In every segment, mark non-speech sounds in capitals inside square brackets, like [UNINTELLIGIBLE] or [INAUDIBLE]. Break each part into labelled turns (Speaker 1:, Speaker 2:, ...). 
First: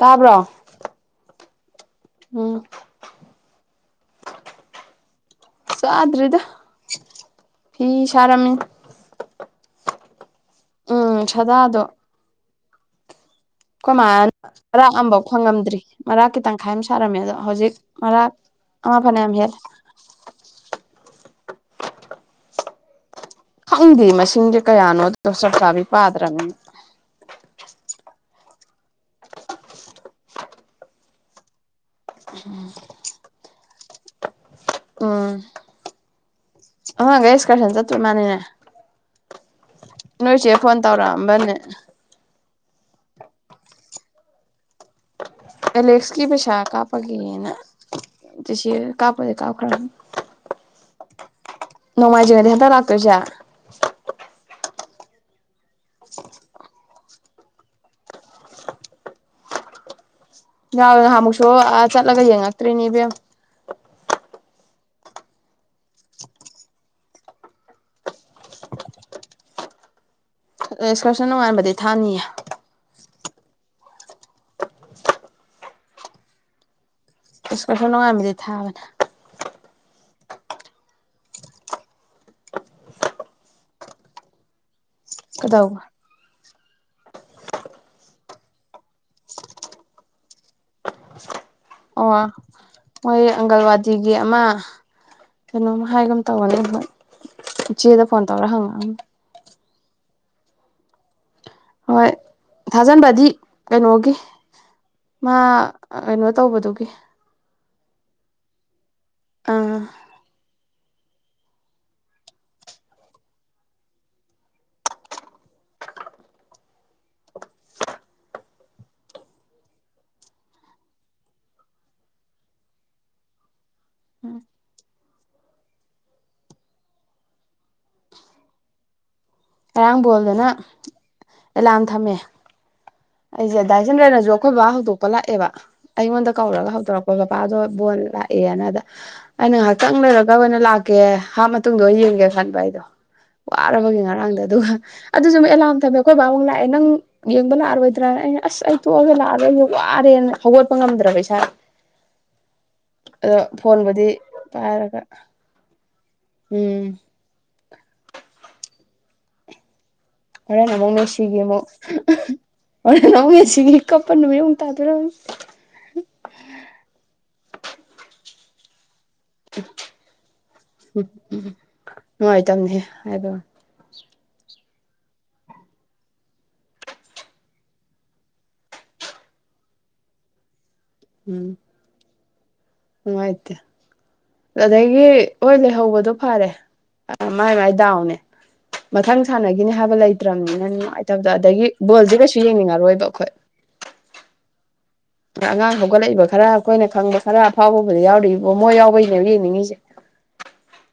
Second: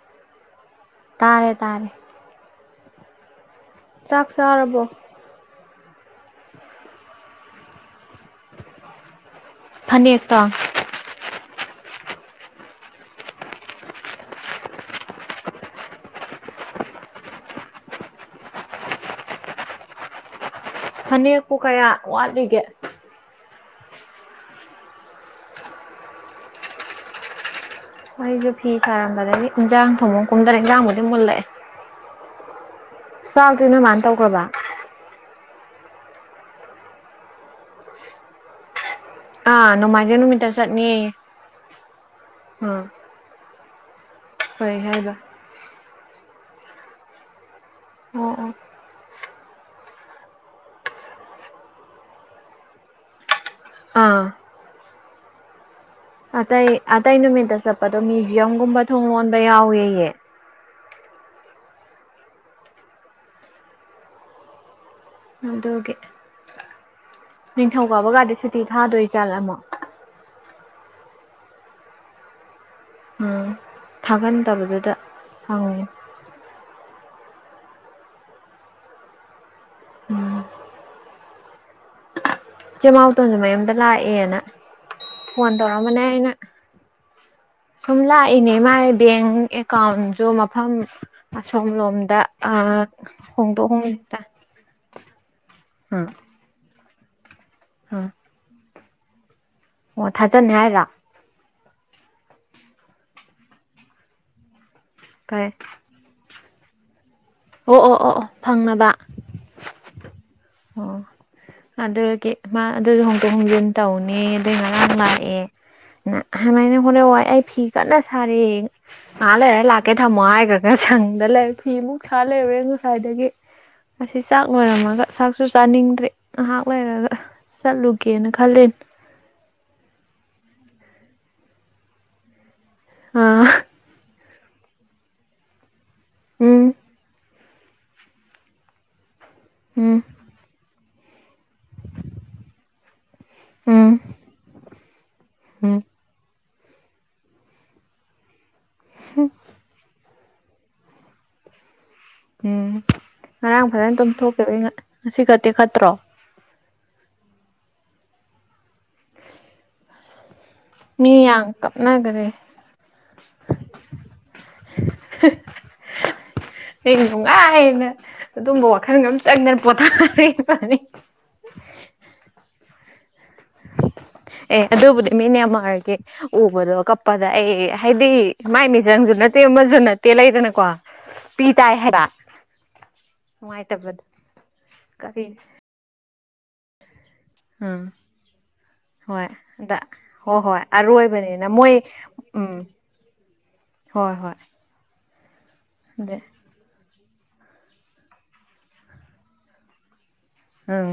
Speaker 1: ꯇꯥꯕ꯭ꯔꯣ
Speaker 2: ꯇꯥꯔꯦ ꯇꯥꯔꯦ
Speaker 1: ꯎꯝ
Speaker 2: ꯆꯥꯛ ꯆꯥꯔꯕꯣ
Speaker 1: ꯆꯗ꯭ꯔꯤꯗꯥ ꯐꯤ ꯁꯥꯔꯝꯃꯤꯅꯤ
Speaker 2: ꯐꯅꯦꯛꯛꯇ
Speaker 1: ꯁꯥꯗꯥꯗꯣ ꯑꯩꯈꯣꯏ ꯃꯥ ꯃꯔꯥꯛ ꯑꯐꯧ ꯐꯪꯉꯝꯗ꯭ꯔꯤ ꯃꯔꯥꯛ ꯈꯤ ꯇꯪꯈꯥꯏ ꯑꯃ ꯁꯥꯔꯝꯃꯦ ꯑꯗꯣ ꯍꯧꯖꯤꯛ ꯃꯔꯥꯛ ꯑꯥ ꯐꯅꯝ ꯍꯦ‌
Speaker 2: ꯐꯅꯦꯛꯄꯨ ꯀꯌꯥ ꯋꯥꯠꯂꯤꯒꯦ
Speaker 1: ꯈꯪꯗꯦ ꯃꯁꯤꯡꯁꯦ ꯀꯌꯥꯅꯣ ꯑꯗꯨꯗ ꯆꯥꯛ ꯆꯥꯕꯤ ꯄꯥꯗ꯭ꯔꯅꯤ
Speaker 2: ꯅꯣꯏꯁꯨ ꯐꯤ ꯁꯥꯔꯝꯕꯗꯒꯤ ꯏꯟꯖꯥꯡ ꯊꯣꯡꯉꯣꯅ ꯀꯨꯝꯗꯅ ꯏꯟꯖꯥꯡꯕꯨꯗꯤ ꯃꯨꯜꯂꯛꯑꯦ ꯆꯛꯇꯤ ꯅꯣꯏ ꯃꯥꯅ ꯇꯧꯈ꯭ꯔꯕꯥ
Speaker 1: ꯑꯉꯥꯡꯒꯩ ꯁꯀꯔꯁꯟ ꯆꯠꯇꯣꯏ ꯃꯥꯅꯤꯅꯦ
Speaker 2: ꯅꯣꯡꯃꯥꯏꯖ
Speaker 1: ꯅꯣꯏꯆꯦ
Speaker 2: ꯅꯨꯃꯤꯠꯇ
Speaker 1: ꯐꯣꯟ
Speaker 2: ꯆꯠꯅꯤꯌꯦ
Speaker 1: ꯇꯧꯔꯛꯑꯝꯕꯅꯦ
Speaker 2: ꯑ ꯀꯩ ꯍꯥꯏꯕ
Speaker 1: ꯑꯦꯂꯦꯛꯁꯀꯤ ꯄꯩꯁꯥ ꯀꯞꯞꯒꯤꯅꯦꯅ
Speaker 2: ꯑꯣ ꯑꯣ
Speaker 1: ꯆꯤꯆꯦ ꯀꯞ ꯑꯩꯈꯣꯏ ꯀꯥꯞꯈ꯭ꯔꯃꯦ ꯅꯣꯡꯃꯥꯏꯖꯤꯡ ꯍꯥꯢꯗꯤ ꯍꯟꯗꯛ ꯂꯛꯇꯣꯏꯁꯦ
Speaker 2: ꯑꯥ ꯑꯇꯩ ꯑꯇꯩ ꯅꯨꯃꯤꯠꯇ ꯆꯠꯄꯗꯣ ꯃ꯭ꯌꯨꯖꯤꯌꯝꯒꯨꯝꯕ ꯊꯣꯡ ꯂꯣꯟꯕ ꯌꯥꯎꯋꯦꯌꯦ
Speaker 1: ꯌꯥꯎꯋꯦ ꯅꯍ ꯑꯃꯨꯛꯁꯨ ꯆꯠꯂꯒ ꯌꯦꯡꯉꯛꯇ꯭ꯔꯤꯅꯦ ꯏꯕꯦꯝ
Speaker 2: ꯑꯗꯨꯒꯦ ꯅꯤꯡꯊꯧꯀꯥꯕ ꯀꯗꯤ ꯁꯨꯇꯤ ꯊꯥꯗꯣꯏ ꯖꯠꯂꫭ ꯑꯃꯣꯛ
Speaker 1: ꯑꯦꯛꯁꯀꯔꯁꯟ ꯅꯨꯡꯉꯥꯟꯕꯗꯤꯩ ꯊꯥꯅꯤꯌꯦ
Speaker 2: ꯎꯝ ꯊꯥꯒꯟꯗꯕꯗꯨꯗ ꯍꯪꯉꯤ
Speaker 1: ꯏꯁꯀꯁꯨ ꯅꯨꯡꯉꯃꯤꯗꯤꯩ ꯊꯥꯕꯅ
Speaker 2: ꯎꯝ ꯆꯦꯃꯥꯎꯇꯣꯟꯁꯨ ꯃꯌꯨꯝꯗ ꯂꯥꯛꯑꯦꯅ ꯐꯣꯟ
Speaker 1: ꯀꯩꯗꯧꯕ
Speaker 2: ꯇꯧꯔꯛꯑꯝꯕꯅꯦ ꯑꯩꯅ ꯁꯨꯝ ꯂꯥꯛꯏꯅꯦ ꯃꯥꯏ ꯕꯦꯡ ꯑꯦꯀꯥꯎꯟꯁꯨ ꯃꯐꯝ ꯑꯁꯣꯝ
Speaker 1: ꯑꯣ
Speaker 2: ꯂꯣꯝꯗ ꯑ
Speaker 1: ꯃꯣꯏ
Speaker 2: ꯍꯣꯡꯗꯣꯛ ꯍꯣꯡꯅꯤꯡ
Speaker 1: ꯑꯪꯒꯜꯋꯥꯗꯤꯒꯤ ꯑꯃ ꯀꯩꯅꯣꯝ ꯍꯥꯏꯒꯨꯝ ꯇꯧꯒꯅꯦ ꯍꯣꯏ
Speaker 2: ꯑ
Speaker 1: ꯆꯦꯗ ꯐꯣꯟ ꯇꯧꯔꯦ ꯍꯪꯉ
Speaker 2: ꯑꯣ ꯊꯥꯖꯅꯤ ꯍꯥꯏꯔ
Speaker 1: ꯍꯣꯏ ꯊꯥꯖꯟꯕꯗꯤ ꯀꯩꯅꯣꯒꯤ ꯃꯥ
Speaker 2: ꯀꯔꯤ
Speaker 1: ꯀꯩꯅꯣ ꯇꯧꯕꯗꯨꯒꯤ
Speaker 2: ꯑꯣ ꯑꯣ ꯑꯣ ꯑꯣ ꯐꯪꯅꯕ
Speaker 1: ꯑꯥ
Speaker 2: ꯑꯣ ꯑꯗꯨꯒꯤ ꯃꯥ ꯑꯗꯨꯁꯨ ꯍꯣꯡꯗꯣꯛ ꯍꯣꯡꯖꯤꯟ ꯇꯧꯅꯤ ꯑꯗꯨꯏ ꯉꯔꯥꯡ ꯂꯥꯛꯑꯦ ꯁꯃꯥꯏꯅ ꯍꯣꯂꯦ ꯋꯥꯏ ꯑꯩ ꯐꯤ ꯀꯟꯅ ꯁꯥꯔꯤ ꯉ ꯂꯩꯔ ꯂꯥꯛꯀꯦ ꯊꯝꯃꯣ ꯍꯥꯏꯈ꯭ꯔꯒ ꯁꯪꯗ ꯂꯩꯔꯦ ꯐꯤ ꯃꯨꯛ ꯁꯥ ꯂꯩꯔꯨꯔꯦ ꯉꯁꯥꯏꯗꯒꯤ ꯑꯁꯤ ꯆꯥꯛ ꯂꯣꯏꯔꯝꯃꯒ ꯆꯥꯛ ꯁꯨ ꯆꯥꯅꯤꯡꯗ꯭ꯔꯦ ꯉꯥꯏꯍꯥꯛ ꯂꯩꯔꯒ ꯆꯠꯂꯨꯒꯦꯅ ꯈꯂꯦ
Speaker 1: ꯉꯔꯥꯡꯕꯣꯜꯗꯅ ꯑꯦꯂꯥꯝ ꯊꯝꯃꯦ
Speaker 2: ꯑꯥ
Speaker 1: ꯑꯩꯁꯦ ꯗꯥꯏꯆꯟꯗ꯭ꯔꯅ ꯌꯣꯛ ꯑꯩꯈꯣꯏ ꯕꯥ ꯍꯧꯗꯣꯛꯄ ꯂꯥꯛꯑꯦꯕ ꯑꯩꯉꯣꯟꯗ
Speaker 2: ꯎꯝ
Speaker 1: ꯀꯧꯔꯒ ꯍꯧꯗꯣꯔꯛꯄ ꯕꯕꯥꯗꯣ ꯕꯣꯣꯟ ꯂꯥꯛꯑꯦꯅꯗ ꯑꯩꯅ ꯉꯥꯏꯍꯥꯛꯇꯪ
Speaker 2: ꯎꯝ
Speaker 1: ꯂꯩꯣꯏꯔꯒ ꯑꯣꯏꯅ ꯂꯥꯛꯀꯦ ꯍꯥꯞ ꯃꯇꯨꯡꯗ ꯑꯣꯏꯅ ꯌꯦꯡꯒꯦ ꯈꯟꯕ ꯑꯩꯗꯣ
Speaker 2: ꯎꯝ
Speaker 1: ꯋꯥꯔꯕꯒꯦ ꯉꯔꯥꯡꯗ ꯑꯗꯨꯒ ꯑꯗꯨꯁꯨ ꯑꯃꯨ ꯑꯦꯂꯥꯔꯝ
Speaker 2: ꯎꯝ
Speaker 1: ꯊꯝꯃꯦ ꯑꯩꯈꯣꯏ ꯕꯥ ꯑꯃꯨꯛ ꯂꯥꯛꯑꯦ ꯅꯪ ꯌꯦꯡꯕ ꯂꯥꯛꯑꯔꯣꯏ ꯅꯠꯇ꯭ꯔ ꯑꯩꯅ ꯑꯁ ꯑꯩ ꯇꯣꯛꯑꯒ ꯂꯥꯛꯑꯔꯦ ꯑꯩ ꯋꯥꯔꯦꯅ ꯍꯧꯒꯠꯄ ꯉꯝꯗ꯭ꯔꯕ ꯏꯁꯥ
Speaker 2: ꯎꯝ ꯉꯔꯥꯡ ꯐꯖꯅ
Speaker 1: ꯐꯣꯟꯕꯨꯗꯤ
Speaker 2: ꯇꯣꯝꯊꯣꯛꯀꯦꯕ
Speaker 1: ꯄꯥꯏꯔꯒ
Speaker 2: ꯉꯁꯤ ꯈꯛꯇꯤ ꯈꯠꯇ꯭ꯔꯣ
Speaker 1: ꯎꯝ ꯍꯔꯅꯃꯣ
Speaker 2: ꯃꯤ ꯌꯥꯝ
Speaker 1: ꯃꯁꯤꯒꯦꯃꯣ
Speaker 2: ꯀꯞꯅꯈ꯭ꯔꯦ
Speaker 1: ꯅ ꯁꯤ ꯀꯄꯃꯦ ꯇꯥꯗꯨꯔ
Speaker 2: ꯑꯩ ꯅꯨꯡꯉꯥꯏꯅ ꯑꯗꯨꯝꯕ ꯋꯥꯠ
Speaker 1: ꯎꯝ ꯎꯝ ꯅꯨꯡꯉꯥꯏꯇꯝꯅꯦꯍꯦ [UNINTELLIGIBLE]
Speaker 2: ꯑꯦ ꯑꯗꯨꯕꯨꯗꯤ ꯃꯤ ꯅꯦꯃꯥꯔꯒꯤ ꯎꯕꯗꯣ ꯀꯞꯄꯗ ꯑꯩ ꯍꯥꯏꯗꯤ ꯃꯥꯏ ꯃꯤꯆꯪꯖꯨ ꯅꯠꯇꯦ ꯃꯁꯨ ꯅꯠꯇꯦ ꯂꯩꯗꯅꯀꯣ ꯄꯤ
Speaker 1: ꯎꯝ
Speaker 2: ꯇꯥꯏ ꯍꯥꯏꯕ
Speaker 1: ꯅꯨꯡꯉꯥꯏꯇꯦ
Speaker 2: ꯅꯨꯡꯉꯥꯏꯇꯕꯗꯣ
Speaker 1: ꯑꯗꯒꯤ
Speaker 2: ꯀꯔꯤ
Speaker 1: ꯍꯣꯏ ꯂꯩꯍꯧꯕꯗꯣ ꯐꯔꯦ ꯑ ꯃꯥꯏ ꯃꯥꯏ
Speaker 2: ꯎꯝ
Speaker 1: ꯗꯥꯎꯅꯦ ꯃꯊꯪ
Speaker 2: ꯍꯣꯏ
Speaker 1: ꯁꯥꯟꯅꯒꯤꯅꯤ
Speaker 2: ꯑꯗ
Speaker 1: ꯍꯥꯏꯕ
Speaker 2: ꯍꯣꯏ ꯍꯣꯏ
Speaker 1: ꯂꯩꯇ꯭ꯔꯝꯅꯤꯅ ꯅꯨꯡꯉꯥꯏꯇꯕꯗ
Speaker 2: ꯑꯔꯣꯏꯕꯅꯤꯅ
Speaker 1: ꯑꯗꯒꯤ
Speaker 2: ꯃꯣꯏ
Speaker 1: ꯕꯣꯜꯁꯦ ꯀꯩꯁꯨ
Speaker 2: ꯎꯝ
Speaker 1: ꯌꯦꯡꯅꯤꯡꯉꯔꯣꯏꯕ ꯑꯩꯈꯣꯏ
Speaker 2: ꯍꯣꯏ ꯍꯣꯏ
Speaker 1: ꯑ ꯑꯉꯥꯡ
Speaker 2: ꯑꯗ
Speaker 1: ꯍꯧꯒꯠꯂꯛꯏꯕ ꯈꯔ ꯑꯩꯈꯣꯏꯅ ꯈꯪꯕ ꯈꯔ ꯑꯐꯥꯎꯕꯕꯨꯗ ꯌꯥꯎꯔꯤꯕꯣ ꯃꯣꯏ ꯌꯥꯎꯕꯩꯅꯦꯕ ꯌꯦꯡꯅꯤꯡꯉꯤꯁꯦ
Speaker 2: ꯎꯝ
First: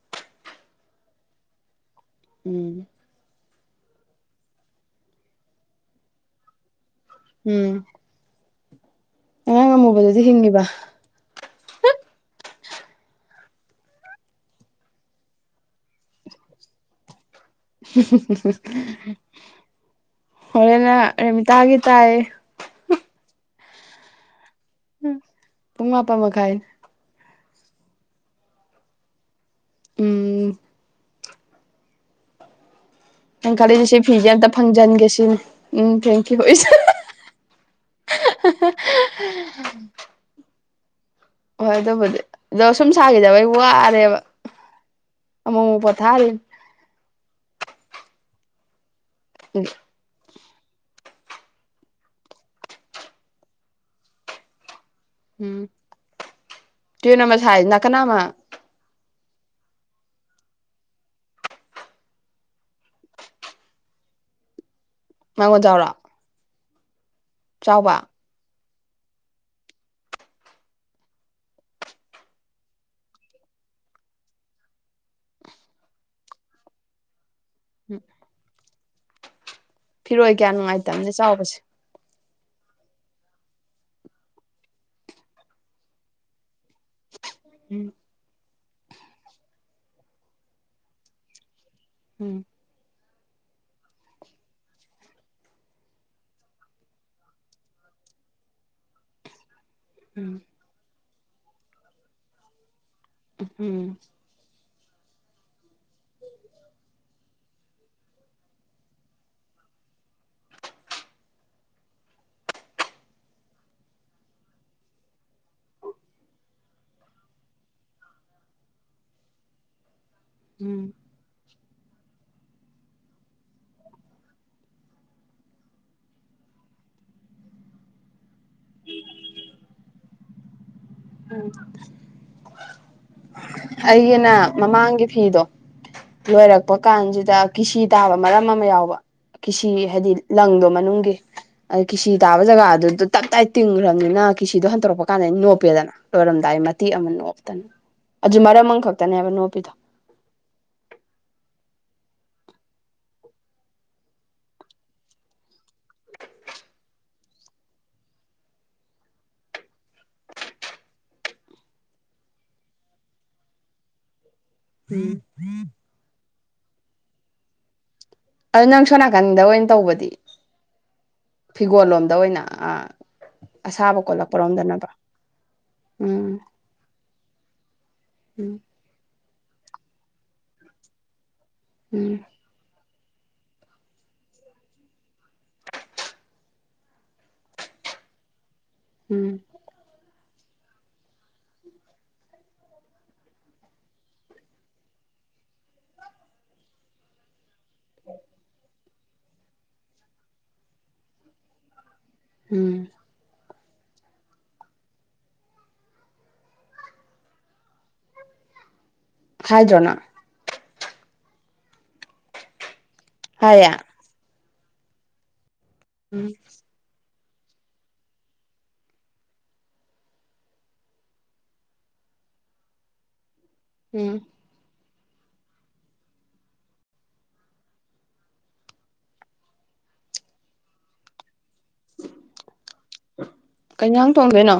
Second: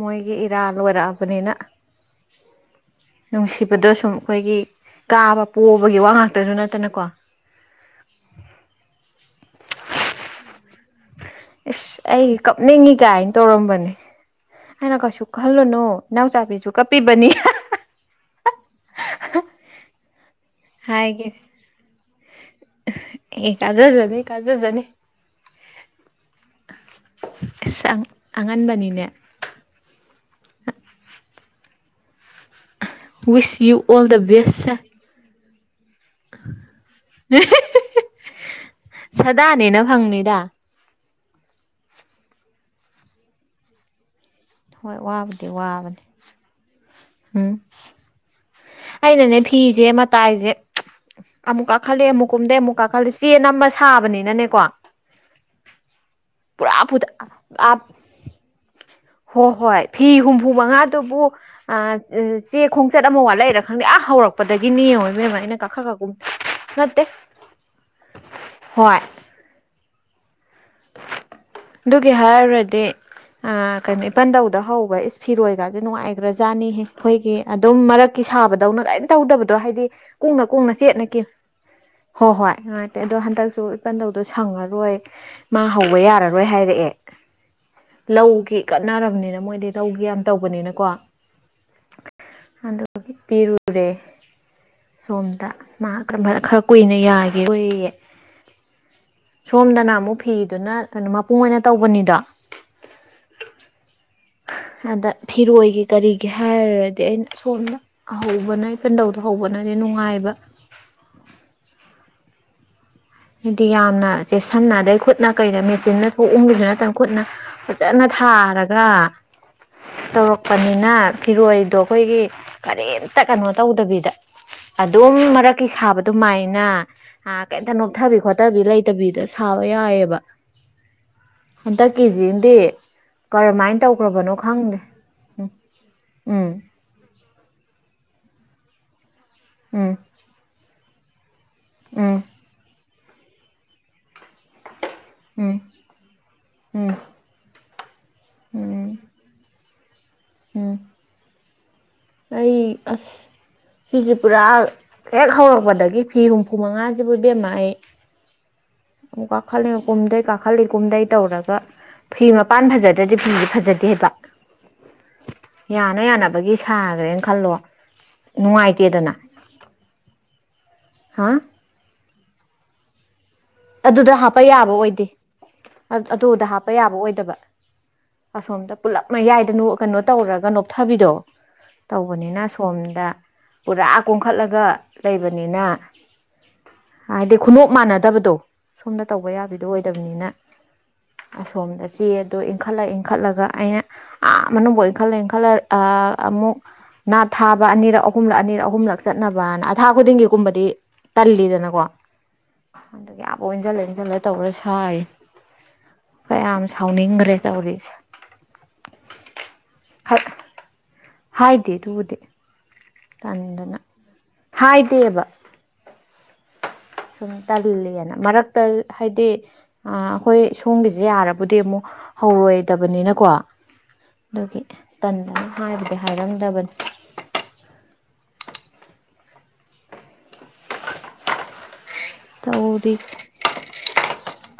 Speaker 2: ꯃꯣꯏꯒꯤ ꯏꯔꯥꯜ ꯂꯣꯏꯔꯛꯑꯕꯅꯤꯅ
Speaker 1: ꯎꯝ
Speaker 2: ꯅꯨꯡꯁꯤꯕꯗꯣ ꯁꯨꯝ ꯑꯩꯈꯣꯏꯒꯤ ꯀꯥꯕ ꯄꯣꯕꯒꯤ ꯋꯥ ꯉꯥꯛꯇꯁꯨ ꯅꯠꯇꯅꯀꯣ
Speaker 1: ꯎꯝ ꯑꯉꯥꯡ ꯑꯃꯃꯨꯕꯗꯨꯗꯤ ꯍꯤꯡꯉꯤꯕ
Speaker 2: ꯏꯁ ꯑꯩ ꯀꯞꯅꯤꯡꯉꯤ ꯀꯥꯏꯅ ꯇꯧꯔꯝꯕꯅꯦ ꯑꯩꯅ ꯀꯩꯁꯨ ꯈꯜꯂꯨꯅꯨ ꯅꯅꯥꯎꯆꯥꯕꯤꯁꯨ ꯀꯞꯄꯤꯕꯅꯤ [UNINTELLIGIBLE]
Speaker 1: ꯍꯣꯔꯦꯅ
Speaker 2: ꯍꯥꯏꯒꯤ
Speaker 1: ꯔꯃꯤꯇꯥꯒꯤ ꯇꯥꯏꯌ‌ꯦ
Speaker 2: ꯑꯦ ꯀꯥꯖꯖꯅꯤ ꯀꯥꯖꯖꯅꯤ
Speaker 1: ꯄꯨꯡ ꯃꯥꯄꯟ ꯃꯈꯥꯏ
Speaker 2: ꯏꯁ ꯑꯝ ꯑꯉꯟꯕꯅꯤꯅꯦ
Speaker 1: ꯎꯝ
Speaker 2: [INAUDIBLE]
Speaker 1: ꯅꯪ
Speaker 2: ꯋꯤꯁ ꯌꯨ
Speaker 1: ꯈꯜꯂꯤꯁꯤ
Speaker 2: ꯑꯣꯜ ꯗ
Speaker 1: ꯐꯤꯁꯦ ꯑꯝꯇ
Speaker 2: ꯕꯦꯁ
Speaker 1: ꯐꯪꯖꯟꯒꯦ ꯁꯤꯅꯦ ꯎꯝ ꯊꯦꯡꯀꯤ꯭ꯌꯨ ꯏꯁ
Speaker 2: ꯁꯥꯗꯥꯅꯦꯅ ꯐꯪꯅꯤꯗ
Speaker 1: ꯍꯣꯏ ꯑꯗꯨꯕꯨꯗꯤ ꯑꯗꯣ ꯁꯨꯝ ꯁꯥꯈꯤꯗꯕꯩ ꯋꯥꯔꯦꯕ
Speaker 2: ꯍꯣꯏ ꯋꯥꯕꯨꯗꯤ
Speaker 1: ꯑꯃꯨꯛ ꯑꯃꯨꯛ
Speaker 2: ꯋꯥꯕꯅꯤ
Speaker 1: ꯄꯣꯊꯥꯔꯤꯅꯤ
Speaker 2: ꯎꯝ ꯑꯩꯅꯅꯦ ꯐꯤꯁꯦ ꯃꯇꯥꯏꯖ‌ꯦ [UNINTELLIGIBLE] ꯑꯃꯨꯛ ꯀꯥꯈꯠꯂ‌ꯦ ꯑꯃꯨꯛ ꯀꯨꯝꯗꯩ ꯑꯃꯨꯛ ꯀꯥꯈꯠꯂ‌ꯦ ꯆꯦ ꯅꯝꯃ ꯁꯥꯕꯅꯤꯅꯅꯦꯀꯣ
Speaker 1: ꯎꯝ
Speaker 2: ꯄꯨꯔꯥ ꯄꯨꯗ
Speaker 1: ꯇꯨꯌꯦꯜ ꯑꯃ ꯁꯥꯏ
Speaker 2: ꯑꯥꯞ
Speaker 1: ꯅꯥꯀꯟ ꯑꯃ
Speaker 2: ꯍꯣꯏ ꯍꯣꯏ ꯐꯤ ꯍꯨꯝꯐꯨ ꯃꯉꯥꯗꯨꯕꯨꯑꯥ ꯑꯦ ꯆꯦ ꯈꯣꯡꯆꯠ ꯑꯃ ꯋꯥꯠꯂꯛꯏꯔꯥ ꯈꯪꯗꯦ ꯑꯥ ꯍꯧꯔꯛꯄꯗꯒꯤ ꯀꯅꯤ ꯌ‌ꯦꯡꯉ‌ꯣ ꯏꯕ‌ꯦꯝꯃꯥ
Speaker 1: ꯃꯥꯡꯒꯣꯟ
Speaker 2: ꯑꯩꯅ ꯀꯥꯈꯠ
Speaker 1: ꯆꯥꯎꯔꯣ
Speaker 2: ꯀꯥ ꯀꯨꯝ ꯅꯠꯇꯦ
Speaker 1: ꯆꯥꯎꯕ
Speaker 2: ꯍꯣꯏ
Speaker 1: [INAUDIBLE]
Speaker 2: ꯑꯗꯨꯒꯤ ꯍꯥꯏꯔꯨꯔꯗꯤ ꯑ ꯀꯩꯅꯣ ꯏꯄꯟꯗꯧꯗ ꯍꯧꯕ ꯏꯁ ꯐꯤꯔꯣꯏꯒꯁꯦ ꯅꯨꯡꯉꯥꯏꯈ꯭ꯔꯖꯥꯠꯅꯤꯍꯦ ꯑꯩꯈꯣꯏꯒꯤ ꯑꯗꯨꯝ
Speaker 1: ꯎꯝ
Speaker 2: ꯃꯔꯛꯀꯤ ꯁꯥꯕꯗꯧꯅ ꯂ‌ꯣꯏꯅ ꯇꯧꯗꯕꯗꯣ ꯍꯥꯏꯗꯤ ꯑ
Speaker 1: ꯐꯤꯔꯣꯏ
Speaker 2: ꯀꯨꯡꯅ
Speaker 1: ꯀꯌꯥ
Speaker 2: ꯀꯨꯡꯅ
Speaker 1: ꯅꯨꯡꯉꯥꯏꯇꯕꯅꯦ
Speaker 2: ꯆꯦꯠꯅꯀꯤ
Speaker 1: ꯆꯥꯎꯕꯁꯦ
Speaker 2: ꯍꯣꯏ ꯍꯣꯏ ꯅꯨꯡꯉꯥꯏꯇ‌ꯦ ꯑꯗꯣ ꯍꯟꯗꯛꯁꯨ ꯏꯄꯟꯗꯧꯗꯣ ꯁꯪꯉꯔꯣꯏ ꯃꯥ ꯍꯧꯕ ꯌꯥꯔꯔꯣꯏ ꯍꯥꯏꯔꯛꯑꯦ
Speaker 1: ꯎꯝ
Speaker 2: ꯂꯧꯒꯤ ꯀꯠꯅꯔꯝꯅꯤꯅ ꯃꯣꯏꯗꯤ ꯂꯧꯒꯤ ꯌꯥꯝ ꯇꯧꯕꯅꯤꯅꯀꯣ
Speaker 1: ꯎꯝ
Speaker 2: ꯑꯝ ꯄꯤꯔꯨꯔꯦ ꯁꯣꯝꯗ ꯃꯥ ꯈ ꯈꯔ ꯀꯨꯏꯅ ꯌꯥꯒꯤꯔ‌ꯣꯏꯌ‌ꯦ ꯁꯣꯝꯗꯅ ꯑꯃꯨꯛ
Speaker 1: ꯎꯝ
Speaker 2: ꯐꯤꯗꯨꯅ ꯀꯩꯅꯣ ꯃꯄꯨꯡ ꯑꯣꯏꯅ ꯇꯧꯕꯅꯤꯗꯣ
Speaker 1: ꯎꯝ
Speaker 2: ꯑꯗ ꯐꯤꯔꯣꯏꯒꯤ ꯀꯔꯤꯒꯤ ꯍꯥꯏꯔꯨꯔꯗꯤ ꯑꯩꯅ ꯁꯣꯝꯗ ꯍꯧꯕꯅ ꯢꯄꯥꯟꯗꯧꯗꯣ ꯍꯧꯕꯅꯗꯤ ꯅꯨꯡꯉꯥꯏꯕ ꯍꯥꯏꯗꯤ ꯌꯥꯝꯅ ꯁꯦꯁꯤꯟꯅꯗꯩ ꯈꯨꯠꯅ ꯀꯩꯗ ꯃꯦꯆꯤꯟꯅ ꯊꯣꯛꯎꯒꯤꯗꯨ ꯅꯠꯇꯅ ꯈꯨꯠꯅ ꯐꯖꯅ ꯊꯥꯔꯒ
Speaker 1: [UNINTELLIGIBLE] ꯎꯝ
Speaker 2: ꯇꯧꯔꯛꯄꯅꯤꯅ ꯐꯤꯔꯣꯏꯗꯣ ꯑꯩꯈꯣꯏꯒꯤ ꯀꯔꯤꯝꯇ ꯀꯩꯅꯣ ꯇꯧꯗꯕꯤꯗ ꯑꯗꯨꯝ ꯃꯔꯛꯀꯤ ꯁꯥꯕ ꯑꯗꯨꯃꯥꯏꯅ ꯀꯩꯝꯇꯅꯣ ꯆꯠꯊꯕꯤ ꯈꯣꯠꯇꯕꯤ ꯂꯩꯇꯕꯤꯗ ꯁꯥꯕ ꯌꯥꯏꯕ ꯍꯟꯗꯛꯒꯤ ꯖꯤꯃꯗꯤ
Speaker 1: ꯑꯩꯒꯤꯅ ꯃꯃꯥꯡꯒꯤ ꯐꯤꯗꯣ
Speaker 2: ꯎꯝ
Speaker 1: ꯂꯣꯏꯔꯛꯄ ꯀꯥꯟꯁꯤꯗ ꯀꯤꯁꯤ ꯇꯥꯕ ꯃꯔꯝ ꯑꯃ ꯌꯥꯎꯕ ꯀꯤꯁꯤ
Speaker 2: ꯎꯝ
Speaker 1: ꯍꯥꯏꯗꯤ ꯂꯪꯗꯣ ꯃꯅꯨꯡꯒꯤ ꯑ ꯀꯤꯁꯤ
Speaker 2: ꯎꯝ
Speaker 1: ꯇꯥꯕ ꯖꯒꯥꯗꯨ ꯇꯞ ꯇꯥꯏ ꯇꯤꯡꯈ꯭ꯔꯝꯅꯤꯅ ꯀꯤꯁꯤꯗꯣ ꯍꯟꯇꯣꯔꯛꯄ ꯀꯥꯟꯗ
Speaker 2: ꯎꯝ
Speaker 1: ꯅꯣꯞꯄꯦꯗꯅ ꯂꯣꯏꯔꯝꯗꯥꯏ
Speaker 2: ꯎꯝ
Speaker 1: ꯃꯇꯦꯛ ꯑꯃ ꯅ‌ꯣꯞꯇꯅ ꯑꯗꯨ
Speaker 2: ꯎꯝ
Speaker 1: ꯃꯔꯝ
Speaker 2: ꯎꯝ
Speaker 1: ꯑꯝꯈꯛꯇꯅꯦꯕ ꯅꯣꯞꯄꯤꯗꯣ
Speaker 2: ꯎꯝ ꯑꯩ ꯑꯁ ꯐꯤꯁ‌ꯦ ꯄꯨꯔꯥ ꯍꯦꯛ ꯍꯧꯔꯛꯄꯗꯒꯤ ꯐꯤ ꯍꯨꯝꯐꯨ ꯃꯉꯥꯁꯤꯕꯨ ꯏꯕꯦꯝꯃꯥ ꯑꯩ ꯃꯨꯛ ꯀꯥꯈꯠꯂꯤ ꯑꯝ ꯀꯨꯝꯗꯩ ꯀꯥꯈꯠꯂꯤ ꯀꯨꯝꯗꯩ ꯇꯧꯔꯒ ꯐꯤ ꯃꯄꯥꯟ ꯐꯖꯗ꯭ꯔꯗꯤ ꯐꯤꯁ‌ꯦ ꯐꯖꯗꯦ ꯍꯥꯏꯕ
Speaker 1: [UNINTELLIGIBLE]
Speaker 2: ꯕꯒꯤ ꯁꯥꯈ꯭ꯔꯦꯅ ꯈꯜꯂꯣ
Speaker 1: ꯑꯗꯨ ꯅꯪ ꯁꯣꯝ
Speaker 2: ꯅꯨꯡꯉꯥꯏꯇꯦꯗꯅ
Speaker 1: ꯅꯥꯀꯟꯗ ꯑꯣꯏꯅ ꯇꯧꯕꯗꯤ
Speaker 2: ꯍꯥ
Speaker 1: ꯐꯤꯒꯣꯜ ꯂꯣꯝꯗ ꯑꯣꯏꯅ ꯑ
Speaker 2: ꯑꯗꯨꯗ ꯍꯥꯞꯄ ꯌꯥꯕ ꯑꯣꯏꯗꯦ
Speaker 1: ꯎꯝ
Speaker 2: ꯑꯗꯨꯗ ꯍꯥꯞꯄ ꯌꯥꯕ ꯑꯣꯏꯗꯕ
Speaker 1: ꯎꯝ
Speaker 2: ꯑꯁꯣꯝꯗ ꯄꯨꯜꯂꯞ ꯃꯌꯥꯏ ꯀꯩꯅꯣ ꯀꯩꯅꯣ ꯇꯧꯔꯒ ꯅꯣꯊꯕꯤꯗꯣ
Speaker 1: ꯎꯝ
Speaker 2: ꯇꯧꯕꯅꯤꯅ ꯁꯣꯝꯗ ꯄꯨꯔꯥ ꯀꯨꯝꯈꯠꯂꯒ ꯂꯩꯕꯅꯤꯅ ꯍꯥꯏꯗꯤ ꯈꯨꯅꯣꯞ ꯃꯥꯟꯅꯗꯕꯗꯣ ꯁꯣꯝꯗ ꯇꯧꯕ
Speaker 1: ꯎꯝ
Speaker 2: ꯌꯥꯕꯤꯗꯣ ꯑꯣꯏꯗꯕꯅꯤꯅ ꯑꯁꯣꯝꯗ ꯆꯦꯗꯣ ꯏꯟꯈꯠꯂ ꯏꯟꯈꯠꯂꯒ ꯑꯩꯅ ꯑꯥ ꯃꯅꯨꯡꯗ ꯈꯜꯂꯦ ꯈꯜꯂꯦ ꯑꯃꯨꯛ ꯅꯥ ꯊꯥ ꯑꯅꯤꯔꯛ ꯑꯍꯨꯝꯂꯛ ꯑꯅꯤꯔꯛ ꯑꯍꯨꯝꯂꯛ ꯆꯠꯅꯕꯅ ꯑꯊꯥ ꯈꯨꯗꯤꯡꯒꯤꯒꯨꯝꯕꯗꯤ ꯇꯜꯂꯤꯗꯅꯀꯣ
Speaker 1: ꯎꯝ
Speaker 2: ꯏꯟꯁꯤꯜꯂ ꯏꯟꯁꯤꯜꯂ ꯇꯧꯔ ꯁꯥꯏꯔꯤ ꯀꯌꯥꯝ ꯁꯥꯎꯅꯤꯡꯈ꯭ꯔꯦ ꯇꯧꯔꯤꯁꯦ
Speaker 1: ꯍꯥꯏꯗ꯭ꯔꯣ ꯅꯪ
Speaker 2: ꯍꯥꯏꯗꯦ ꯑꯗꯨꯕꯨꯗꯤ
Speaker 1: ꯍꯥꯏꯌꯦ
Speaker 2: ꯇꯥꯅꯤꯡꯗꯅ ꯍꯥꯏꯗꯦꯕ
Speaker 1: ꯎꯝ
Speaker 2: ꯁꯨꯝ ꯇꯜꯂꯤꯗꯅ ꯃꯔꯛꯇ ꯍꯥꯏꯗꯤ ꯑꯩꯈꯣꯏ ꯁꯣꯝꯒꯤꯁꯦ ꯌꯥꯔꯕꯗꯤ ꯑꯃꯨꯛ ꯍꯧꯔꯣꯏꯗꯕꯅꯤꯅꯀꯣ
Speaker 1: ꯎꯝ
Speaker 2: ꯑꯗꯨꯒꯤ ꯇꯟꯗꯅꯤ ꯍꯥꯏꯕꯗꯤ ꯍꯥꯏꯔꯝꯗꯕꯅꯤ ꯇꯧꯔꯤ
Speaker 1: ꯀꯩ ꯌꯦꯟꯁꯥꯡ ꯊꯣꯡꯗꯨꯏꯅꯣ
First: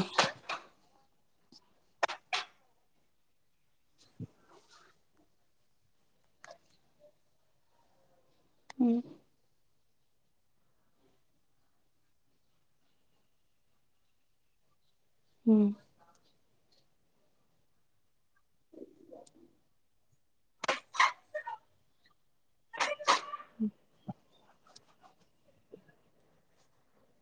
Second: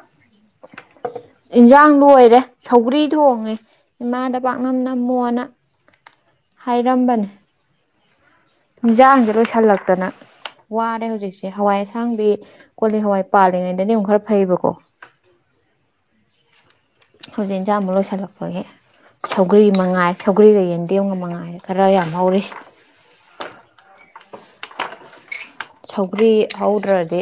Speaker 2: ꯏꯟꯁꯥꯡ ꯂꯣꯏꯔꯦ ꯁꯧꯒ꯭ꯔꯤ ꯊꯣꯡꯉꯦ ꯏꯃꯥꯗ ꯄꯥꯛꯅꯝ ꯅꯝꯃꯣꯅ ꯍꯥꯏꯔꯝꯕꯅꯦ
Speaker 1: ꯎꯝ
Speaker 2: ꯍꯦꯟꯖꯥꯡꯁꯦ ꯂꯣꯏꯁꯤꯜꯂꯛꯇꯅ ꯋꯥꯔꯦ ꯍꯧꯖꯤꯛꯁꯦ ꯍꯋꯥꯏ ꯑꯁꯥꯡꯗꯤ ꯀꯣꯂꯤ ꯍꯋꯥꯏ ꯄꯥꯜꯂꯤꯉꯩꯗꯅꯤ ꯑꯃꯨꯛ ꯈꯔ ꯐꯩꯕꯀꯣ
Speaker 1: ꯎꯝ
Speaker 2: ꯍꯧꯖꯤꯛ ꯏꯟꯖꯥꯡ ꯑꯃꯨꯛ ꯂꯣꯏꯁꯤꯜꯂꯛꯄꯒꯤ ꯁꯧꯒ꯭ꯔꯤ ꯃꯉꯥꯏ ꯁꯧꯒ꯭ꯔꯤꯒ ꯌꯦꯟꯗꯦꯝꯒ ꯃꯉꯥꯏ ꯈꯔ ꯌꯥꯝ ꯍꯧꯔꯤ
Speaker 1: ꯎ [INAUDIBLE]
Speaker 2: ꯁꯧꯒ꯭ꯔꯤ ꯍꯧꯗ꯭ꯔꯗꯤ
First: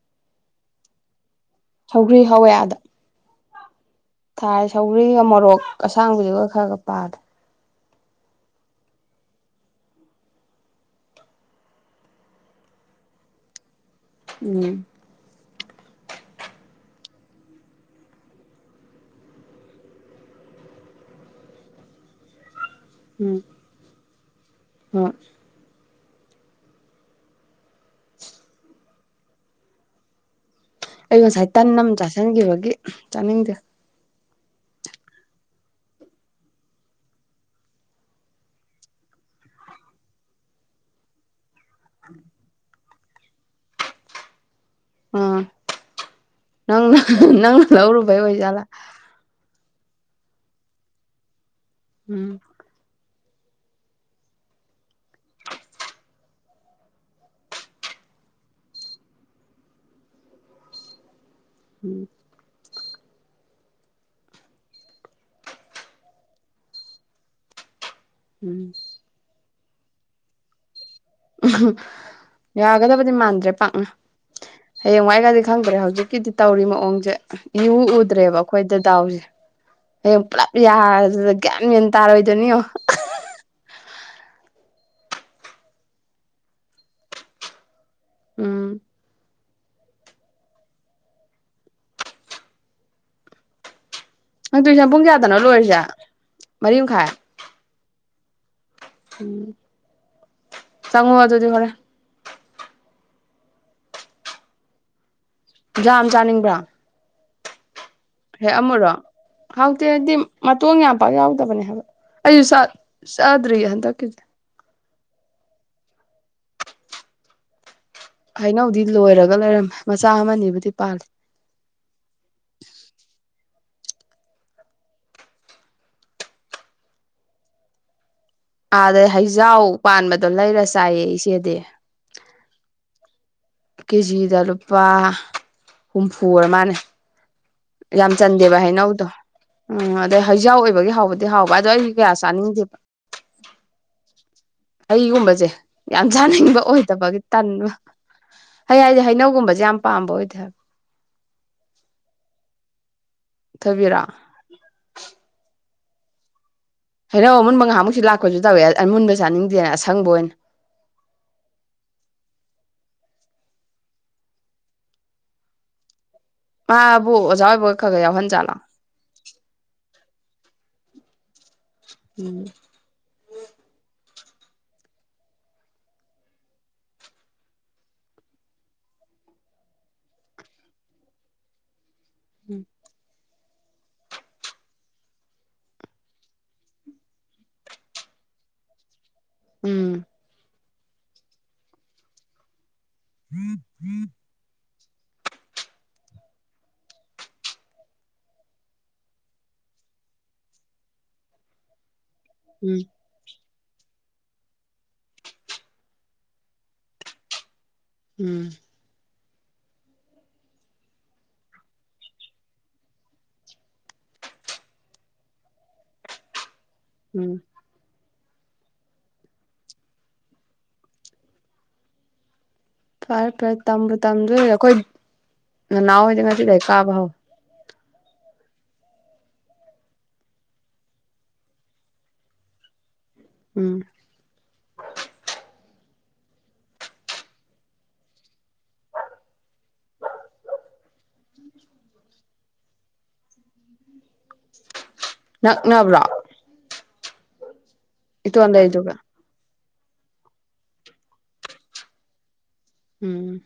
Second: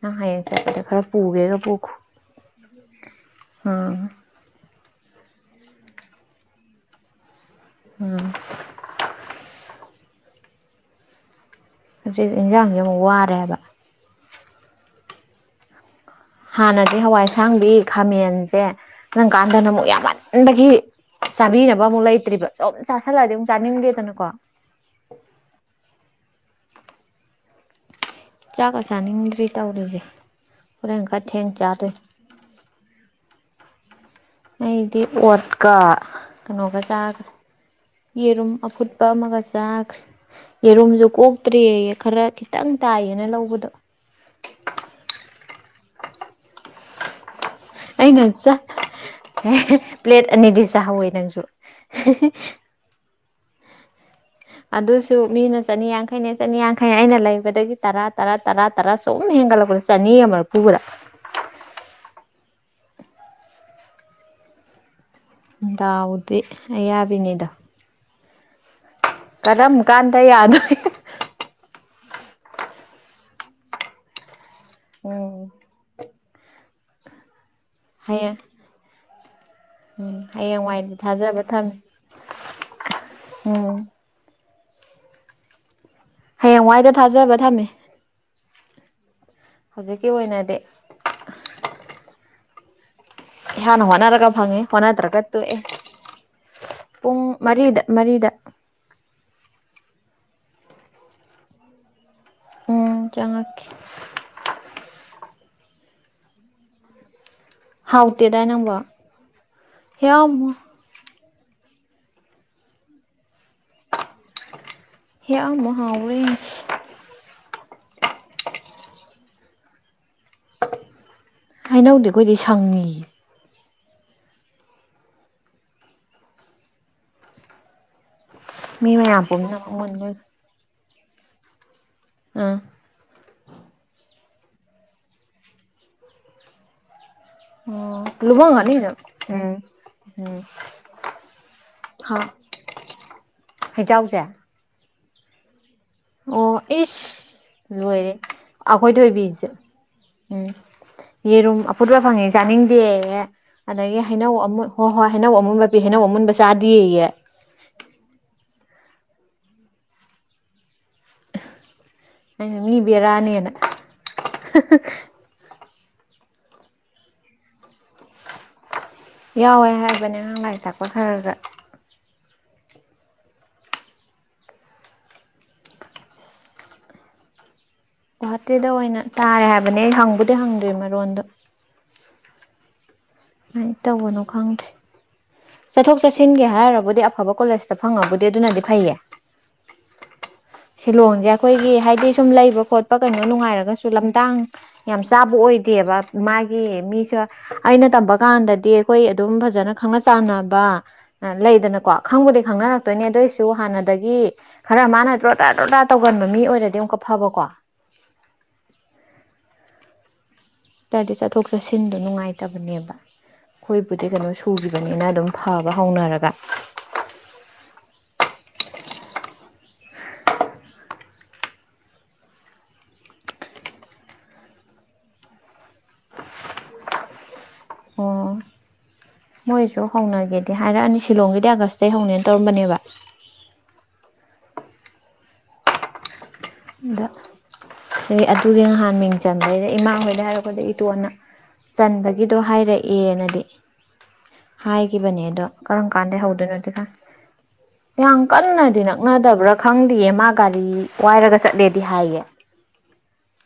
Speaker 2: ꯅꯪ ꯍꯌꯦꯡ ꯆꯠꯄꯗ ꯈꯔ ꯄꯨꯒꯦꯔ
Speaker 1: ꯍꯧꯒ꯭ꯔꯤ ꯍꯧꯋꯦꯌꯥꯗ
Speaker 2: ꯎꯝ
Speaker 1: ꯊꯥꯏ ꯁꯧꯔꯤꯒ ꯃꯣꯔꯣꯛ ꯑꯁꯥꯡꯕꯤꯗꯨꯒ ꯈꯔ ꯈ ꯄꯥꯗ꯭ꯔꯦ
Speaker 2: ꯎꯝ ꯍꯧꯖꯤꯛ ꯌꯦꯟꯁꯥꯡꯁ ꯑꯃꯨꯛ ꯋꯥꯔꯦꯕ
Speaker 1: ꯎꯝ
Speaker 2: ꯍꯥꯟꯅꯗꯤ ꯍꯋꯥꯏꯁꯥꯡꯗꯤ ꯈꯥꯃꯦꯟꯁꯦ ꯅꯪ ꯀꯥꯟꯗꯅ ꯑꯃꯨꯛ ꯌꯥꯝꯃꯟꯕꯒꯤ ꯆꯥꯕꯤꯅꯕ ꯑꯃꯨꯛ ꯂꯩꯇ꯭ꯔꯤꯕ ꯁꯣꯝ ꯆꯥꯥꯁꯜꯂꯛꯑꯗꯤ ꯑꯃꯨꯛ ꯆꯥꯅꯤꯡꯗꯦꯗꯅꯀꯣ
Speaker 1: ꯎ
Speaker 2: ꯆꯥꯛꯀ ꯆꯥꯅꯤꯡꯗ꯭ꯔꯤ ꯇꯧꯔꯤꯁꯦ ꯍꯣꯔꯦꯟ
Speaker 1: ꯑꯩ
Speaker 2: ꯈꯔ
Speaker 1: ꯉꯁꯥꯏ
Speaker 2: ꯊꯦꯡ
Speaker 1: ꯇꯟꯅ ꯑꯃꯥ
Speaker 2: ꯆꯥꯗꯣꯏꯅꯤ
Speaker 1: ꯆꯥꯁꯤꯟꯈꯤꯕꯒꯤ ꯆꯥꯅꯤꯡꯗꯦ
Speaker 2: ꯑꯩꯗꯤ ꯑꯣꯠꯀ ꯀꯩꯅꯣꯒ ꯆꯥꯈ꯭ꯔꯦ ꯌꯦꯔꯨꯝ ꯑꯐꯨꯠꯄ ꯑꯃꯒ ꯆꯥꯈ꯭ꯔꯦ ꯌꯦꯔꯨꯝꯁꯨ ꯀꯣꯛ ꯇ꯭ꯔꯦꯌꯦ ꯈꯔ ꯈꯤꯇꯪ ꯇꯥꯏꯌꯦꯅ ꯂꯧꯕꯗꯣ
Speaker 1: ꯑꯝ ꯅꯪꯅ ꯅꯩꯅ
Speaker 2: ꯑꯩꯅ ꯆ ꯍꯩ ꯄ꯭ꯂꯦꯠ ꯑꯅꯤꯗꯤ ꯆꯥꯍꯧꯋꯦ ꯅꯪꯁꯨ
Speaker 1: ꯎꯝ
Speaker 2: ꯑꯗꯨꯁꯨ ꯃꯤꯅ ꯆꯅꯤꯌꯥꯡꯈꯩꯅꯦ ꯆꯅꯤꯌꯥꯡꯈꯩꯅꯦ ꯑꯩꯅ ꯂꯩꯕꯗꯒꯤ ꯇꯔꯥ ꯇꯔꯥ ꯇꯔꯥ ꯇꯔꯥ ꯁꯨꯝ ꯁꯨꯝ ꯍꯦꯟꯒꯠꯂꯛꯄꯗ ꯆꯥꯅꯤꯒ ꯃꯥꯔꯐꯨ ꯒꯗ
Speaker 1: ꯎꯝ
Speaker 2: ꯗꯥꯎꯗꯤ ꯑ ꯌꯥꯕꯤꯅꯤꯗ
Speaker 1: ꯎꯝ
Speaker 2: ꯀꯔꯝ ꯀꯥꯟꯗ ꯌꯥꯅꯤ
Speaker 1: ꯎ ꯌꯥꯒꯗꯕꯗꯤ ꯃꯥꯟꯗ꯭ꯔꯦ ꯄꯥꯛꯅ ꯍꯌꯦꯡꯋꯥꯏꯒꯗꯤ
Speaker 2: ꯎꯝ
Speaker 1: ꯈꯪꯗ꯭ꯔꯦ ꯍꯧꯖꯤꯛꯀꯤꯗꯤ ꯇꯧꯔꯤ ꯃꯑꯣꯡꯁꯦ ꯏꯎ
Speaker 2: ꯍꯌꯦꯡ
Speaker 1: ꯎꯗ꯭ꯔꯦꯕ ꯑꯩꯈꯣꯏꯗ ꯗꯥꯎꯁꯦ
Speaker 2: ꯎꯝ
Speaker 1: ꯍꯌꯦꯡ ꯄꯨꯂꯞ ꯌꯥ
Speaker 2: ꯍꯌꯦꯡꯋꯥꯏꯗꯤ ꯊꯥꯖꯕ
Speaker 1: ꯒ꯭ꯌꯥꯟ
Speaker 2: ꯊꯝꯃꯤ
Speaker 1: ꯃꯦꯟ ꯇꯥꯔꯣꯏꯗꯣꯏꯅꯤ
Speaker 2: ꯎꯝ ꯍꯌꯦꯡꯋꯥꯏꯗ ꯊꯥꯖꯕ ꯊꯝꯃꯦ
Speaker 1: ꯎꯝ
Speaker 2: ꯍꯧꯖꯤꯛꯀꯤ ꯑꯣꯏꯅꯗꯤ ꯍꯅ ꯍꯅ ꯈ ꯐꯪꯉꯦ
Speaker 1: ꯅꯪ ꯇꯨꯏꯁꯟ ꯄꯨꯡ
Speaker 2: ꯍꯣꯠꯅꯗ꯭ꯔꯒ
Speaker 1: ꯀꯌꯥꯗꯅꯣ
Speaker 2: ꯇꯣꯛꯑꯦ
Speaker 1: ꯂꯣꯏꯔꯤꯁꯦ ꯃꯔꯤ ꯃꯈꯥꯏ
Speaker 2: ꯄꯨꯡ ꯃꯔꯤꯗ ꯃꯔꯤꯗ
Speaker 1: ꯎꯝ ꯆꯉꯣ ꯋꯥꯖꯣꯗꯦ ꯐꯔꯦ
Speaker 2: ꯎꯝ ꯆꯉꯛꯀꯦ
Speaker 1: ꯌꯥꯝꯖ ꯌꯥꯝ ꯆꯥꯅꯤꯡꯕ꯭ꯔꯥ
Speaker 2: ꯍꯥꯎꯇꯦꯗ
Speaker 1: ꯍꯦ
Speaker 2: ꯅꯪꯕꯣ
Speaker 1: ꯑꯃꯨꯔꯣ ꯍꯥꯎꯇꯤ ꯍꯥꯏꯗꯤ
Speaker 2: ꯍꯦꯛꯑꯝꯃꯣ
Speaker 1: ꯃꯇꯣꯡ ꯌꯥꯝ ꯄ ꯌꯥꯎ ꯕꯅꯦ ꯍꯥꯏꯕ ꯑꯩꯁꯨ ꯁꯥ꯭ꯔꯔꯤ ꯍꯗ ꯀꯗ꯭ꯔꯦ
Speaker 2: ꯍꯦ ꯑꯃ ꯃꯍꯥ ꯑꯣꯏꯔꯤ
Speaker 1: ꯍꯩꯅꯧꯗꯤ ꯂꯣꯏꯔꯒ ꯂꯩꯔꯝꯃꯦ ꯆꯥꯃꯅꯤꯕꯨꯗꯤ
Speaker 2: ꯍꯩꯅꯧꯗꯤ ꯑꯩꯈꯣꯏꯗꯤ
Speaker 1: ꯄꯥꯜꯂꯤ
Speaker 2: ꯁꯪꯉꯤꯌꯦ ꯃꯤ
Speaker 1: ꯑꯥꯗꯩ
Speaker 2: ꯃꯌꯥꯝ
Speaker 1: ꯍꯩꯖꯥꯎ
Speaker 2: ꯄꯨꯝꯅꯃꯛ ꯃꯨꯟꯗꯣꯏ
Speaker 1: ꯄꯥꯟꯕꯗꯣ ꯂꯩꯔ ꯆꯥꯏꯌꯦ ꯏꯆꯦꯗꯤ
Speaker 2: ꯑ
Speaker 1: ꯀꯦꯖꯤꯗ ꯂꯨꯄꯥ ꯍꯨꯝꯐ ꯃꯥꯅꯦ ꯌꯥꯝ ꯆꯟꯗꯦꯕ
Speaker 2: ꯂꯨꯝꯃꯝꯒꯅꯤ ꯑꯗꯨꯝ
Speaker 1: ꯍꯩꯅꯧꯗꯣ ꯎꯝ ꯑꯗꯩ ꯍꯩꯖꯥꯎ ꯑꯣꯏꯕꯒꯤ ꯍꯥꯎꯕꯗꯤ ꯍꯥꯎꯕ ꯑꯗꯣ ꯑꯩ ꯀꯌꯥ ꯆ ꯅꯤꯡꯗꯤ
Speaker 2: ꯍꯖꯎꯁꯦ
Speaker 1: ꯑꯩꯒꯨꯝꯕꯁꯦ ꯌꯥꯝꯖꯥꯅꯤꯡꯕ
Speaker 2: ꯏꯁ
Speaker 1: ꯑꯣꯏꯗꯕꯒꯤ ꯇꯟꯕ
Speaker 2: ꯂꯣꯏꯔꯦ
Speaker 1: ꯍ
Speaker 2: ꯑꯩꯈꯣꯏ
Speaker 1: ꯍꯥꯏꯗꯤ
Speaker 2: ꯊꯣꯏꯕꯤꯁꯨ
Speaker 1: ꯍꯩꯅꯧꯒꯨꯝꯕꯁꯦ ꯌꯥꯝ ꯄꯥꯝꯕ ꯑꯣꯏꯗꯦ
Speaker 2: ꯎꯝ
Speaker 1: ꯍꯥꯏꯕ
Speaker 2: ꯌꯦꯔꯨꯝ ꯑꯐꯨꯠꯕ ꯐꯪꯉꯤ ꯆꯥꯅꯤꯡ ꯦ ꯑꯗꯒꯤ
Speaker 1: ꯊꯣꯏꯕꯤꯔꯣ
Speaker 2: ꯍꯩꯅꯧ ꯑꯃ ꯍꯣꯏ ꯍꯣꯏ ꯍꯩꯅꯧ ꯑꯃꯨꯕ ꯄꯤ ꯍꯩꯅꯧ ꯑꯃꯨꯟꯕꯁꯤ
Speaker 1: ꯍꯩꯅꯧ ꯑꯃꯨꯟꯕ ꯉꯥꯏꯍꯥꯛꯃꯨꯛꯁꯨ ꯂꯥꯛꯄꯁꯨ ꯇꯧꯋꯦ ꯑꯔꯨꯟꯕ ꯆꯥꯅꯤꯡꯗꯦꯅ ꯑꯁꯪꯕ ꯑꯣꯏꯅ
Speaker 2: ꯑꯩꯅ ꯃꯤ ꯕꯦꯔꯥꯅꯤꯅ
Speaker 1: ꯃꯥꯕꯨ ꯑꯣꯖꯥ ꯑꯣꯏꯕꯒ ꯈ ꯈ ꯌꯥꯎꯍꯟꯖꯥꯠꯂꯣ
Speaker 2: ꯌꯥꯎꯋꯦ ꯍꯥꯏꯕꯅꯦ ꯑꯉꯥꯡ ꯂꯥꯏꯔꯤꯛ ꯇꯥꯛꯄ ꯈꯔ ꯈꯔ
Speaker 1: ꯎꯝ
Speaker 2: ꯒꯨꯍꯥꯇꯤꯗ ꯑꯣꯏꯅ ꯇꯥꯔꯦ ꯍꯥꯏꯕꯅꯦ ꯍꯪꯕꯨꯗꯤ ꯍꯪꯗ꯭ꯔꯤ ꯃꯔꯣꯟꯗꯣ
Speaker 1: ꯎꯝ
Speaker 2: ꯃꯥꯏ ꯇꯧꯕꯅꯣ ꯈꯪꯗ꯭ꯔꯦ ꯆꯠꯊꯣꯛ ꯆꯠꯁꯤꯟꯒꯤ ꯍꯥꯏꯔꯕꯨꯗꯤ ꯑꯐꯕ ꯀꯣꯂꯦꯖꯇ ꯐꯪꯉꯕꯨꯗꯤ ꯑꯗꯨꯅꯗꯤ ꯐꯩꯌꯦ
Speaker 1: ꯎꯝ
Speaker 2: ꯁꯤꯂꯣꯡꯖꯦ ꯑꯩꯈꯣꯏꯒꯤ ꯍꯥꯏꯗꯤ ꯁꯨꯝ ꯂꯩꯕ ꯈꯣꯠꯄ ꯀꯩꯅꯣ ꯅꯨꯡꯉꯥꯏꯔꯒꯁꯨ ꯂꯝꯗꯥꯡ ꯌꯥꯝ ꯆꯥꯕ ꯑꯣꯏꯗꯦꯕ ꯃꯥꯒꯤ ꯃꯤꯁꯨ ꯑꯩꯅ ꯇꯝꯕ ꯀꯥꯟꯗꯗꯤ ꯑꯩꯈꯣꯏ ꯑꯗꯨꯝ ꯐꯖꯅ ꯈꯪꯅ ꯆꯥꯟꯅꯕ ꯂꯩꯗꯅꯀꯣ ꯈꯪꯕꯨꯗꯤ
Speaker 1: ꯎꯝ
Speaker 2: ꯈꯪꯅꯔꯛꯇꯣꯏꯅꯤ ꯑꯗꯨꯏ ꯁꯨ ꯍꯥꯟꯅꯗꯒꯤ ꯈꯔ ꯃꯥꯅ ꯗ꯭ꯔꯣꯗꯥꯔ ꯗ꯭ꯔꯣꯗꯥꯔ ꯇꯧꯒꯟꯕ ꯃꯤ ꯑꯣꯏꯔꯗꯤ ꯑꯃꯨꯛꯀ ꯐꯕꯀꯣ
Speaker 1: ꯎꯝ
Speaker 2: ꯍꯥꯏꯔꯗꯤ ꯆꯠꯊꯣꯛ ꯆꯠꯁꯤꯟꯗꯣ ꯅꯨꯡꯉꯥꯏꯇꯕꯅꯦꯕ ꯑꯩꯈꯣꯏꯕꯨꯗꯤ ꯀꯩꯅꯣ ꯁꯨꯈꯤꯕꯅꯤꯅ ꯑꯗꯨꯝ ꯐꯕ ꯍꯧꯅꯔꯒ
Speaker 1: ꯎꯝ ꯐꯔꯦ ꯐꯔꯦ ꯇꯝꯕ ꯇꯝꯗꯣꯏ ꯑꯩꯈꯣꯏ ꯅꯅꯥꯎ ꯍꯣꯏꯗꯤ ꯉꯁꯤꯗꯩ ꯀꯥꯕ ꯍꯧꯏ
Speaker 2: ꯑꯣ ꯃꯣꯏꯁꯨ ꯍꯧꯅꯒꯦꯗꯤ ꯍꯥꯏꯔꯛꯑꯅꯤ ꯁꯤꯂꯣꯡꯒꯤꯗꯤ ꯑꯥꯒꯁꯇꯩꯒꯤ ꯍꯧꯅꯦ ꯇꯧꯔꯝꯕꯅꯦꯕ
Speaker 1: ꯎꯝ
Speaker 2: ꯑꯗ ꯁꯤ ꯑꯗꯨꯒꯤ ꯅꯍꯥꯟ ꯃꯤꯡ ꯆꯟꯕꯩꯗ ꯏꯃꯥꯍꯣꯏꯗ ꯍꯥꯏꯔꯛꯄꯗ ꯏꯇꯣꯟꯅ ꯆꯟꯕꯒꯤꯗꯣ ꯍꯥꯏꯔꯛꯑꯦꯅꯗꯤ ꯍꯥꯏ ꯈꯤꯕꯅꯦ ꯑꯗꯣ ꯀꯔꯝ
Speaker 1: ꯅꯛꯅꯕ꯭ꯔꯣ
Speaker 2: ꯀꯥꯟꯗ ꯍꯧꯗꯣꯏꯅꯣ [UNINTELLIGIBLE] ꯌꯥꯝ
Speaker 1: ꯏꯇꯣꯟ
Speaker 2: ꯀꯟꯅꯗꯤ
Speaker 1: ꯂꯩꯗꯨꯒ
Speaker 2: ꯅꯛꯅꯗꯕ꯭ꯔꯥ ꯈꯪꯗꯦꯌꯦ ꯃꯥ ꯒꯥꯔꯤ ꯋꯥꯏꯔꯒ ꯆꯠꯂꯦꯗꯤ ꯍꯥꯏꯌꯦ
Speaker 1: ꯎꯝ